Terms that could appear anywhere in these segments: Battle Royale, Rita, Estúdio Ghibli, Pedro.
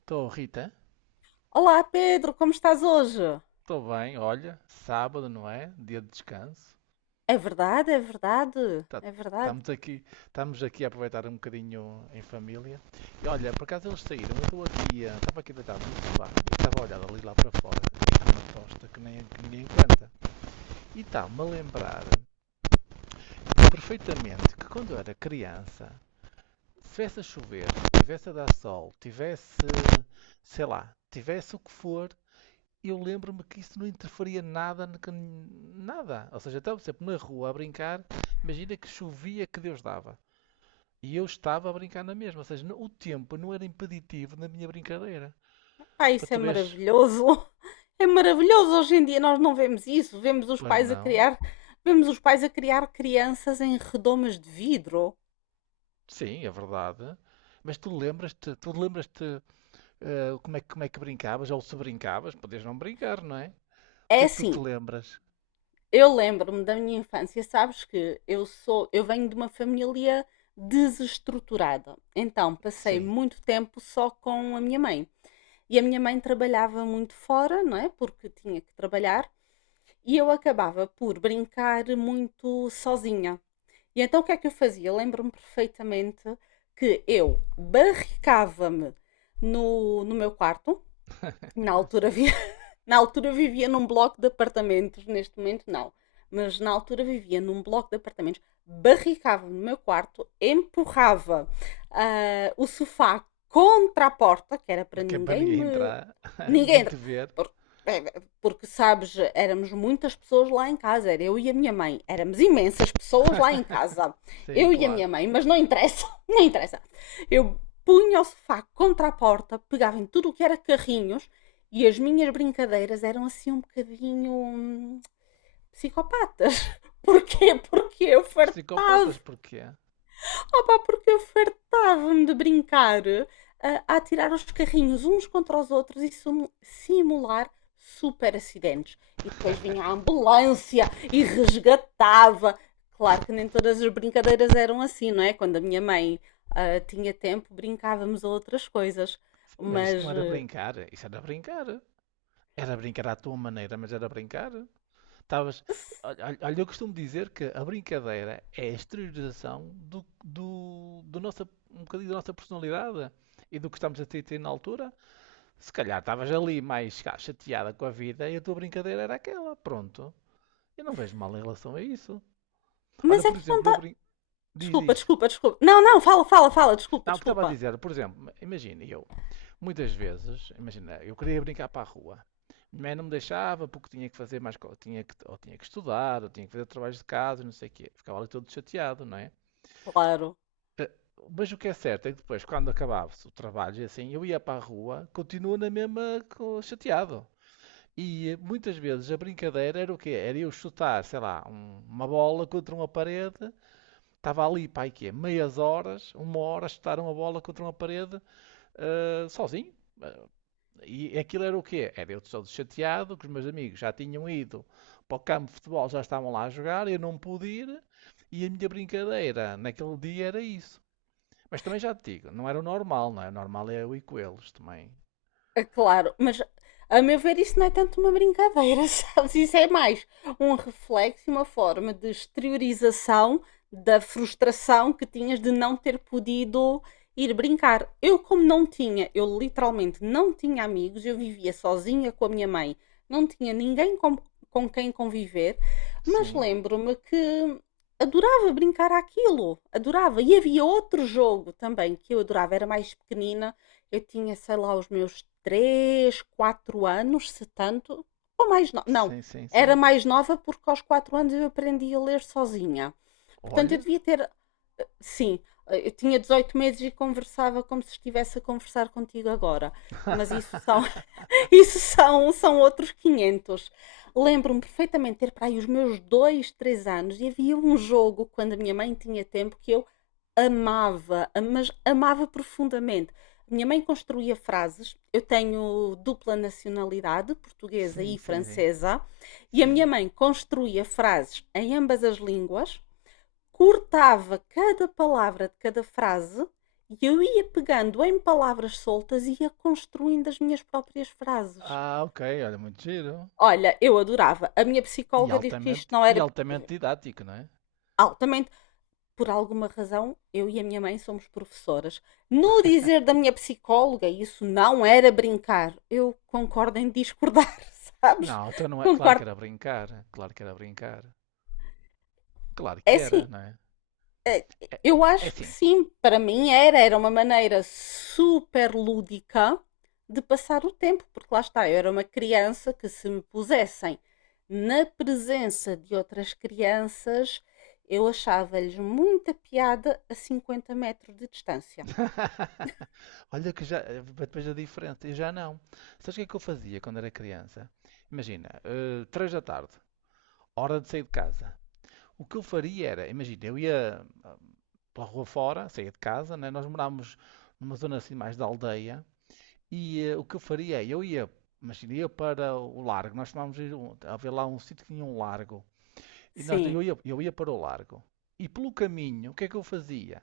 Estou, Rita. Olá Pedro, como estás hoje? Estou bem, olha. Sábado, não é? Dia de descanso. É verdade, é verdade, Tá- é verdade. Estamos aqui, estamos aqui a aproveitar um bocadinho em família. E olha, por acaso eles saíram, eu estou aqui, estava aqui deitado no sofá, e estava a olhar ali lá para fora, e está uma tosta que, nem, que ninguém aguenta. E está-me a lembrar perfeitamente que quando eu era criança, se tivesse a chover, tivesse a dar sol, tivesse, sei lá, tivesse o que for, eu lembro-me que isso não interferia nada, nada. Ou seja, eu estava sempre na rua a brincar, imagina que chovia que Deus dava. E eu estava a brincar na mesma, ou seja, o tempo não era impeditivo na minha brincadeira. Pá, Para isso é tu vês, maravilhoso. É maravilhoso. Hoje em dia nós não vemos isso. Pois não, Vemos os pais a criar crianças em redomas de vidro. sim, é verdade. Mas tu lembras-te, tu lembras-te, como é, como é que brincavas, ou se brincavas, podias não brincar, não é? O É que é que tu te assim, lembras? eu lembro-me da minha infância, sabes que eu venho de uma família desestruturada. Então, passei Sim, muito tempo só com a minha mãe. E a minha mãe trabalhava muito fora, não é? Porque tinha que trabalhar. E eu acabava por brincar muito sozinha. E então o que é que eu fazia? Lembro-me perfeitamente que eu barricava-me no meu quarto, na altura sim. havia. Na altura vivia num bloco de apartamentos, neste momento não. Mas na altura vivia num bloco de apartamentos, barricava no meu quarto, empurrava o sofá contra a porta, que era para Que é para ninguém ninguém me. entrar, ninguém Ninguém. te ver. Porque, sabes, éramos muitas pessoas lá em casa, era eu e a minha mãe, éramos imensas pessoas lá em casa, Sim, eu e a claro. minha mãe, mas não interessa, não interessa. Eu punha o sofá contra a porta, pegava em tudo o que era carrinhos e as minhas brincadeiras eram assim um bocadinho psicopatas. Porquê? Porque eu fartava. Psicopatas porquê? Opa, porque eu fartava-me de brincar a atirar os carrinhos uns contra os outros e simular super acidentes. E depois vinha a ambulância e resgatava. Claro que nem todas as brincadeiras eram assim, não é? Quando a minha mãe tinha tempo, brincávamos a outras coisas. Sim, mas isso Mas, não era eh, brincar, isso era brincar. Era brincar à tua maneira, mas era brincar. Estavas. Olha, olha, eu costumo dizer que a brincadeira é a exteriorização do nossa, um bocadinho da nossa personalidade e do que estamos a ter na altura. Se calhar estavas ali mais cá, chateada com a vida e a tua brincadeira era aquela. Pronto. Eu não vejo mal em relação a isso. Olha, mas é por que eu não, exemplo, eu tá. brinco. Diz, Desculpa, diz. desculpa, desculpa. Não, não, fala, fala, fala, desculpa, Não, o que estava a desculpa. dizer, por exemplo, imagina eu. Muitas vezes, imagina, eu queria brincar para a rua. Minha mãe não me deixava porque tinha que fazer mais, tinha que, ou tinha que estudar, ou tinha que fazer trabalhos de casa, não sei o quê. Ficava ali todo chateado, não é? Claro. Eh, Mas o que é certo é que depois, quando acabava-se o trabalho e assim, eu ia para a rua, continuo na mesma chateado. E muitas vezes a brincadeira era o quê? Era eu chutar, sei lá, uma bola contra uma parede. Estava ali, pai, quê? Meias horas, uma hora a chutar uma bola contra uma parede, sozinho. Eh, e aquilo era o quê? Era eu todo chateado, que os meus amigos já tinham ido para o campo de futebol, já estavam lá a jogar, eu não pude ir, e a minha brincadeira naquele dia era isso. Mas também já te digo, não era o normal, não é? O normal é eu ir com eles também. É claro, mas a meu ver isso não é tanto uma brincadeira, sabes? Isso é mais um reflexo e uma forma de exteriorização da frustração que tinhas de não ter podido ir brincar. Eu, como não tinha, eu literalmente não tinha amigos, eu vivia sozinha com a minha mãe, não tinha ninguém com quem conviver, mas Sim, lembro-me que adorava brincar àquilo, adorava. E havia outro jogo também que eu adorava, era mais pequenina, eu tinha, sei lá, os meus 3, 4 anos, se tanto, ou mais não, sim, sim, era sim. mais nova porque aos 4 anos eu aprendi a ler sozinha. Portanto, eu Olha. devia ter, sim, eu tinha 18 meses e conversava como se estivesse a conversar contigo agora, mas isso são Isso são outros 500. Lembro-me perfeitamente ter para aí os meus 2, 3 anos e havia um jogo quando a minha mãe tinha tempo que eu amava, mas amava profundamente. A minha mãe construía frases. Eu tenho dupla nacionalidade, portuguesa Sim, e sim, sim, francesa, e a minha sim. mãe construía frases em ambas as línguas, cortava cada palavra de cada frase e eu ia pegando em palavras soltas e ia construindo as minhas próprias frases. Ah, ok, olha, muito giro. Olha, eu adorava. A minha psicóloga disse que isto não E era altamente didático, não é? altamente. Por alguma razão, eu e a minha mãe somos professoras. No dizer da minha psicóloga, isso não era brincar. Eu concordo em discordar, sabes? Não, então não é. Claro que Concordo. era brincar, claro que era brincar. Claro É que era, assim, não é? É, eu é acho que assim, sim, para mim era, era uma maneira super lúdica de passar o tempo, porque lá está, eu era uma criança que, se me pusessem na presença de outras crianças, eu achava-lhes muita piada a 50 metros de distância. olha que já, depois a diferença, eu já não. Sabes o que é que eu fazia quando era criança? Imagina, três da tarde, hora de sair de casa. O que eu faria era, imagina, eu ia pela rua fora, saía de casa, né? Nós morávamos numa zona assim mais da aldeia, e o que eu faria é, eu ia, imagina, ia para o largo, nós tomávamos ir havia lá um sítio que tinha um largo, Sim. Eu ia para o largo. E pelo caminho, o que é que eu fazia?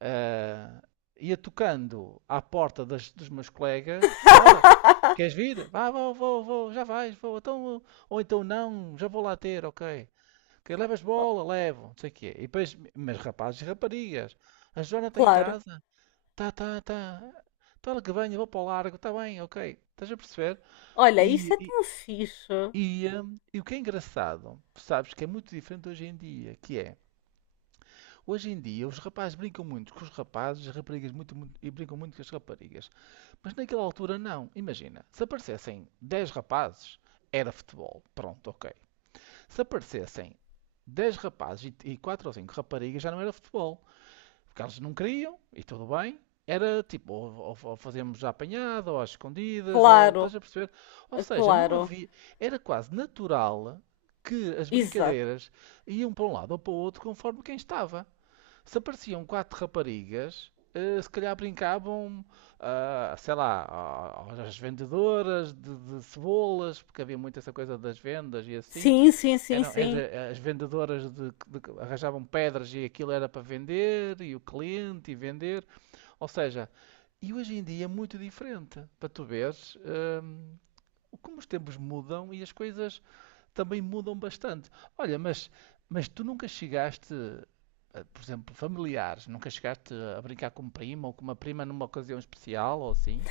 Ah, ia tocando à porta dos meus colegas. Bora, queres vir? Vá, vou, vou, já vais, vou. Então, ou então não, já vou lá ter, ok. Ok, levas bola, levo, não sei o quê. E depois, mas rapazes e raparigas, a Joana está em Claro. casa? Tá, tá, tá. Então ela que venha, vou para o largo, está bem, ok. Estás a perceber? Olha, isso E, é e, tão fixe. e o que é engraçado, sabes que é muito diferente hoje em dia, que é, hoje em dia, os rapazes brincam muito com os rapazes, as raparigas e brincam muito com as raparigas. Mas naquela altura, não. Imagina, se aparecessem 10 rapazes, era futebol. Pronto, ok. Se aparecessem 10 rapazes e 4 ou 5 raparigas, já não era futebol. Porque eles não queriam, e tudo bem. Era tipo, ou fazíamos a apanhada, ou às escondidas, ou estás Claro, a perceber? Ou seja, não claro. havia. Era quase natural que as Exato. brincadeiras iam para um lado ou para o outro conforme quem estava. Se apareciam quatro raparigas, se calhar brincavam, ah, sei lá, às vendedoras de cebolas, porque havia muito essa coisa das vendas e assim. Sim, sim, sim, Eram, sim. As vendedoras arranjavam pedras e aquilo era para vender, e o cliente e vender. Ou seja, e hoje em dia é muito diferente. Para tu veres, hum, como os tempos mudam e as coisas também mudam bastante. Olha, mas tu nunca chegaste, por exemplo, familiares, nunca chegaste a brincar com um primo ou com uma prima numa ocasião especial ou assim?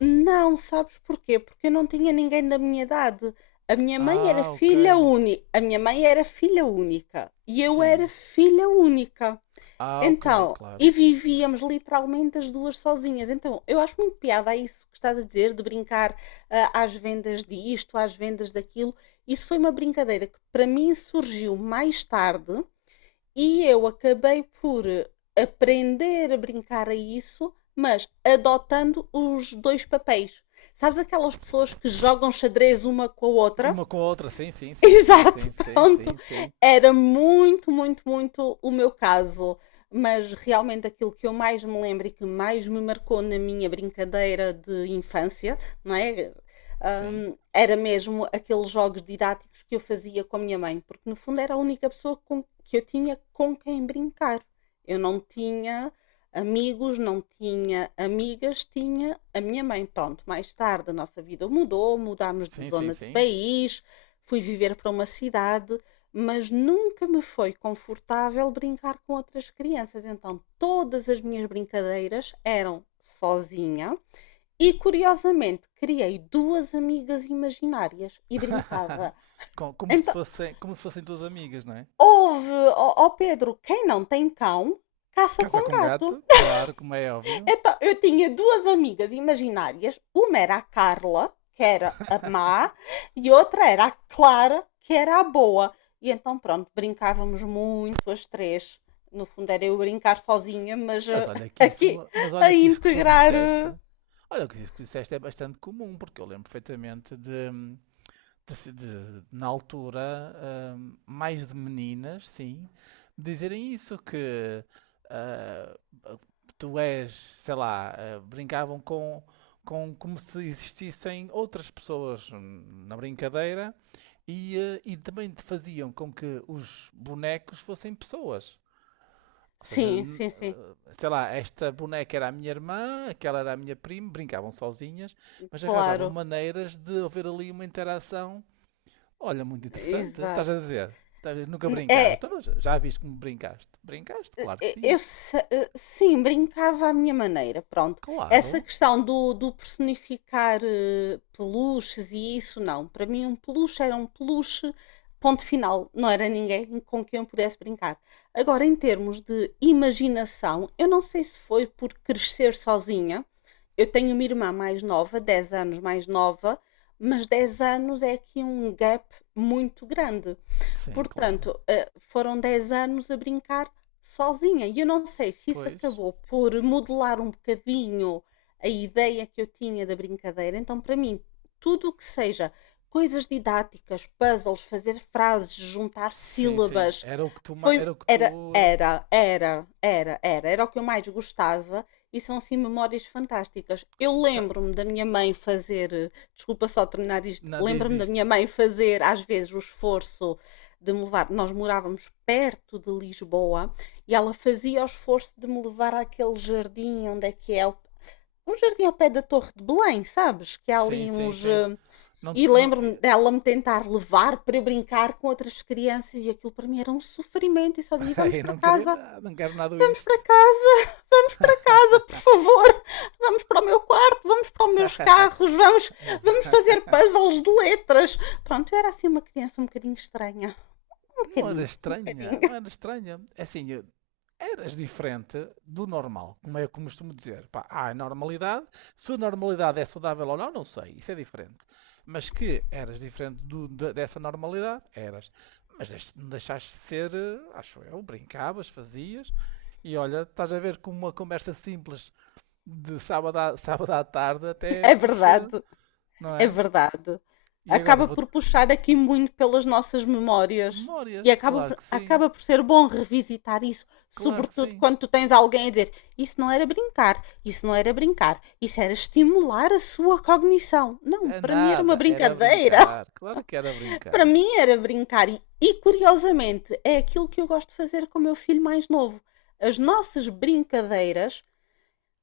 Não, sabes porquê? Porque eu não tinha ninguém da minha idade. A minha mãe era Ah, ok. filha única. A minha mãe era filha única. E eu era Sim. filha única. Ah, ok, Então, claro. e vivíamos literalmente as duas sozinhas. Então, eu acho muito piada a isso que estás a dizer, de brincar às vendas disto, às vendas daquilo. Isso foi uma brincadeira que para mim surgiu mais tarde e eu acabei por aprender a brincar a isso, mas adotando os dois papéis. Sabes aquelas pessoas que jogam xadrez uma com a Com outra? uma com a outra, sim, sim, sim, sim, sim, Exato, sim, pronto. sim, sim, Era muito, muito, muito o meu caso. Mas realmente aquilo que eu mais me lembro e que mais me marcou na minha brincadeira de infância, não é? sim, Era mesmo aqueles jogos didáticos que eu fazia com a minha mãe, porque no fundo era a única pessoa com- que eu tinha com quem brincar. Eu não tinha amigos, não tinha amigas, tinha a minha mãe. Pronto, mais tarde a nossa vida mudou, mudámos de sim, sim, zona, de sim. país, fui viver para uma cidade, mas nunca me foi confortável brincar com outras crianças. Então, todas as minhas brincadeiras eram sozinha. E curiosamente, criei duas amigas imaginárias e brincava. Com- Então, como se fossem duas amigas, não é? houve, ó Pedro, quem não tem cão, caça Casa com com gato. gato, claro, como é óbvio. Então, eu tinha duas amigas imaginárias. Uma era a Carla, que era a má, e outra era a Clara, que era a boa. E então, pronto, brincávamos muito as três. No fundo, era eu brincar sozinha, mas Mas olha que aqui isso, mas olha a que isso que tu integrar. disseste, olha que isso que disseste é bastante comum, porque eu lembro perfeitamente de, na altura, mais de meninas, sim, dizerem isso que ah, tu és, sei lá, ah, brincavam com como se existissem outras pessoas na brincadeira e, ah, e também te faziam com que os bonecos fossem pessoas. Ou seja, Sim, sim, sim, sei lá, esta boneca era a minha irmã, aquela era a minha prima, brincavam sozinhas, mas arranjavam claro, maneiras de haver ali uma interação. Olha, muito interessante. Estás exato. a dizer? Dizer, nunca brincaste. É, Então, mas já viste como brincaste? Brincaste? Claro que eh, sim. eu se- eh, sim, brincava à minha maneira, pronto. Essa Claro. questão do, do personificar peluches e isso, não. Para mim, um peluche era um peluche, ponto final. Não era ninguém com quem eu pudesse brincar. Agora, em termos de imaginação, eu não sei se foi por crescer sozinha. Eu tenho uma irmã mais nova, 10 anos mais nova, mas 10 anos é aqui um gap muito grande. Sim, claro. Portanto, foram 10 anos a brincar sozinha. E eu não sei se isso Pois. acabou por modelar um bocadinho a ideia que eu tinha da brincadeira. Então, para mim, tudo o que seja coisas didáticas, puzzles, fazer frases, juntar Sim, sim. sílabas, Era o que tu, foi era o que era tu, era era era era era o que eu mais gostava e são assim memórias fantásticas. Eu ta- lembro-me da minha mãe fazer, desculpa só terminar isto, não, diz lembro-me da isto. minha mãe fazer às vezes o esforço de me levar. Nós morávamos perto de Lisboa e ela fazia o esforço de me levar àquele jardim onde é que é um jardim ao pé da Torre de Belém, sabes? Que há Sim, ali sim, uns. sim. Não, E não, lembro-me dela me tentar levar para eu brincar com outras crianças e aquilo para mim era um sofrimento. E só dizia: eu não queria nada, não quero nada vamos para isto. casa, vamos para casa, por favor, vamos para o meu quarto, vamos para os meus carros, vamos, vamos fazer puzzles de letras. Pronto, eu era assim uma criança um bocadinho estranha. Um Não era bocadinho, um bocadinho. estranha, não era estranha. É assim, eras diferente do normal, como eu costumo dizer. Pá, há a normalidade. Se a normalidade é saudável ou não, não sei. Isso é diferente. Mas que eras diferente dessa normalidade, eras. Mas não deixaste de ser, acho eu, brincavas, fazias. E olha, estás a ver como uma conversa simples de sábado sábado à tarde até É puxa, verdade, não é é? verdade. E agora Acaba vou. por puxar aqui muito pelas nossas memórias. E Memórias, claro que sim, acaba por ser bom revisitar isso, claro que sobretudo sim. quando tu tens alguém a dizer isso não era brincar, isso não era brincar, isso era estimular a sua cognição. Não, É para mim era uma nada, era brincadeira. brincar. Claro que era Para brincar. mim era brincar. E, curiosamente, é aquilo que eu gosto de fazer com o meu filho mais novo. As nossas brincadeiras.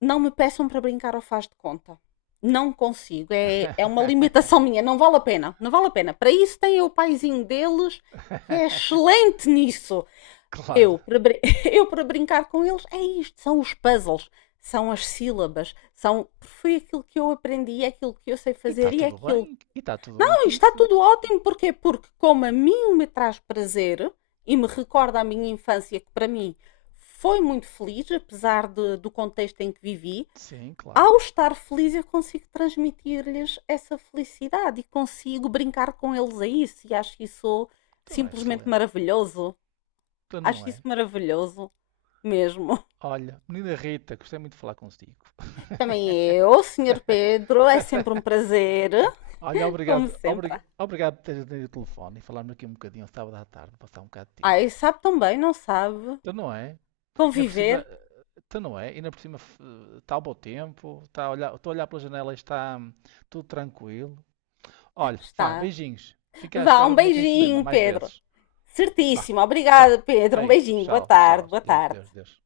Não me peçam para brincar ao faz de conta. Não consigo. É, é uma limitação minha. Não vale a pena. Não vale a pena. Para isso tem o paizinho deles, que é excelente nisso. Claro. Eu para, eu, para brincar com eles, é isto. São os puzzles. São as sílabas. São, foi aquilo que eu aprendi, é aquilo que eu sei E está fazer e é tudo aquilo. bem? E está tudo bem Não, com está isso? tudo ótimo. Porquê? Porque como a mim me traz prazer e me recorda a minha infância, que para mim foi muito feliz, apesar do contexto em que vivi, Sim, claro. ao estar feliz, eu consigo transmitir-lhes essa felicidade e consigo brincar com eles a isso. E acho isso Então é simplesmente excelente. maravilhoso. Então não Acho isso é. maravilhoso mesmo. Olha, menina Rita, gostei muito de falar consigo. Também eu, senhor Pedro, é sempre um prazer, Olha, como obrigado, sempre. Obrigado por teres atendido o telefone e falarmos aqui um bocadinho sábado à tarde, passar um bocado de Ai, tempo. sabe também, não sabe? Então não é? Ainda por cima, Conviver então não é? Ainda por cima está o bom tempo, está a olhar, estou a olhar pela janela e está tudo tranquilo. Olha, vá, está. beijinhos. Fica à Vá, espera um do meu telefonema beijinho, mais Pedro. vezes. Vá, Certíssimo, tchau. obrigada, Pedro. Um Beijo, beijinho, boa tchau, tchau. tarde, boa Deus, Deus, tarde. Deus.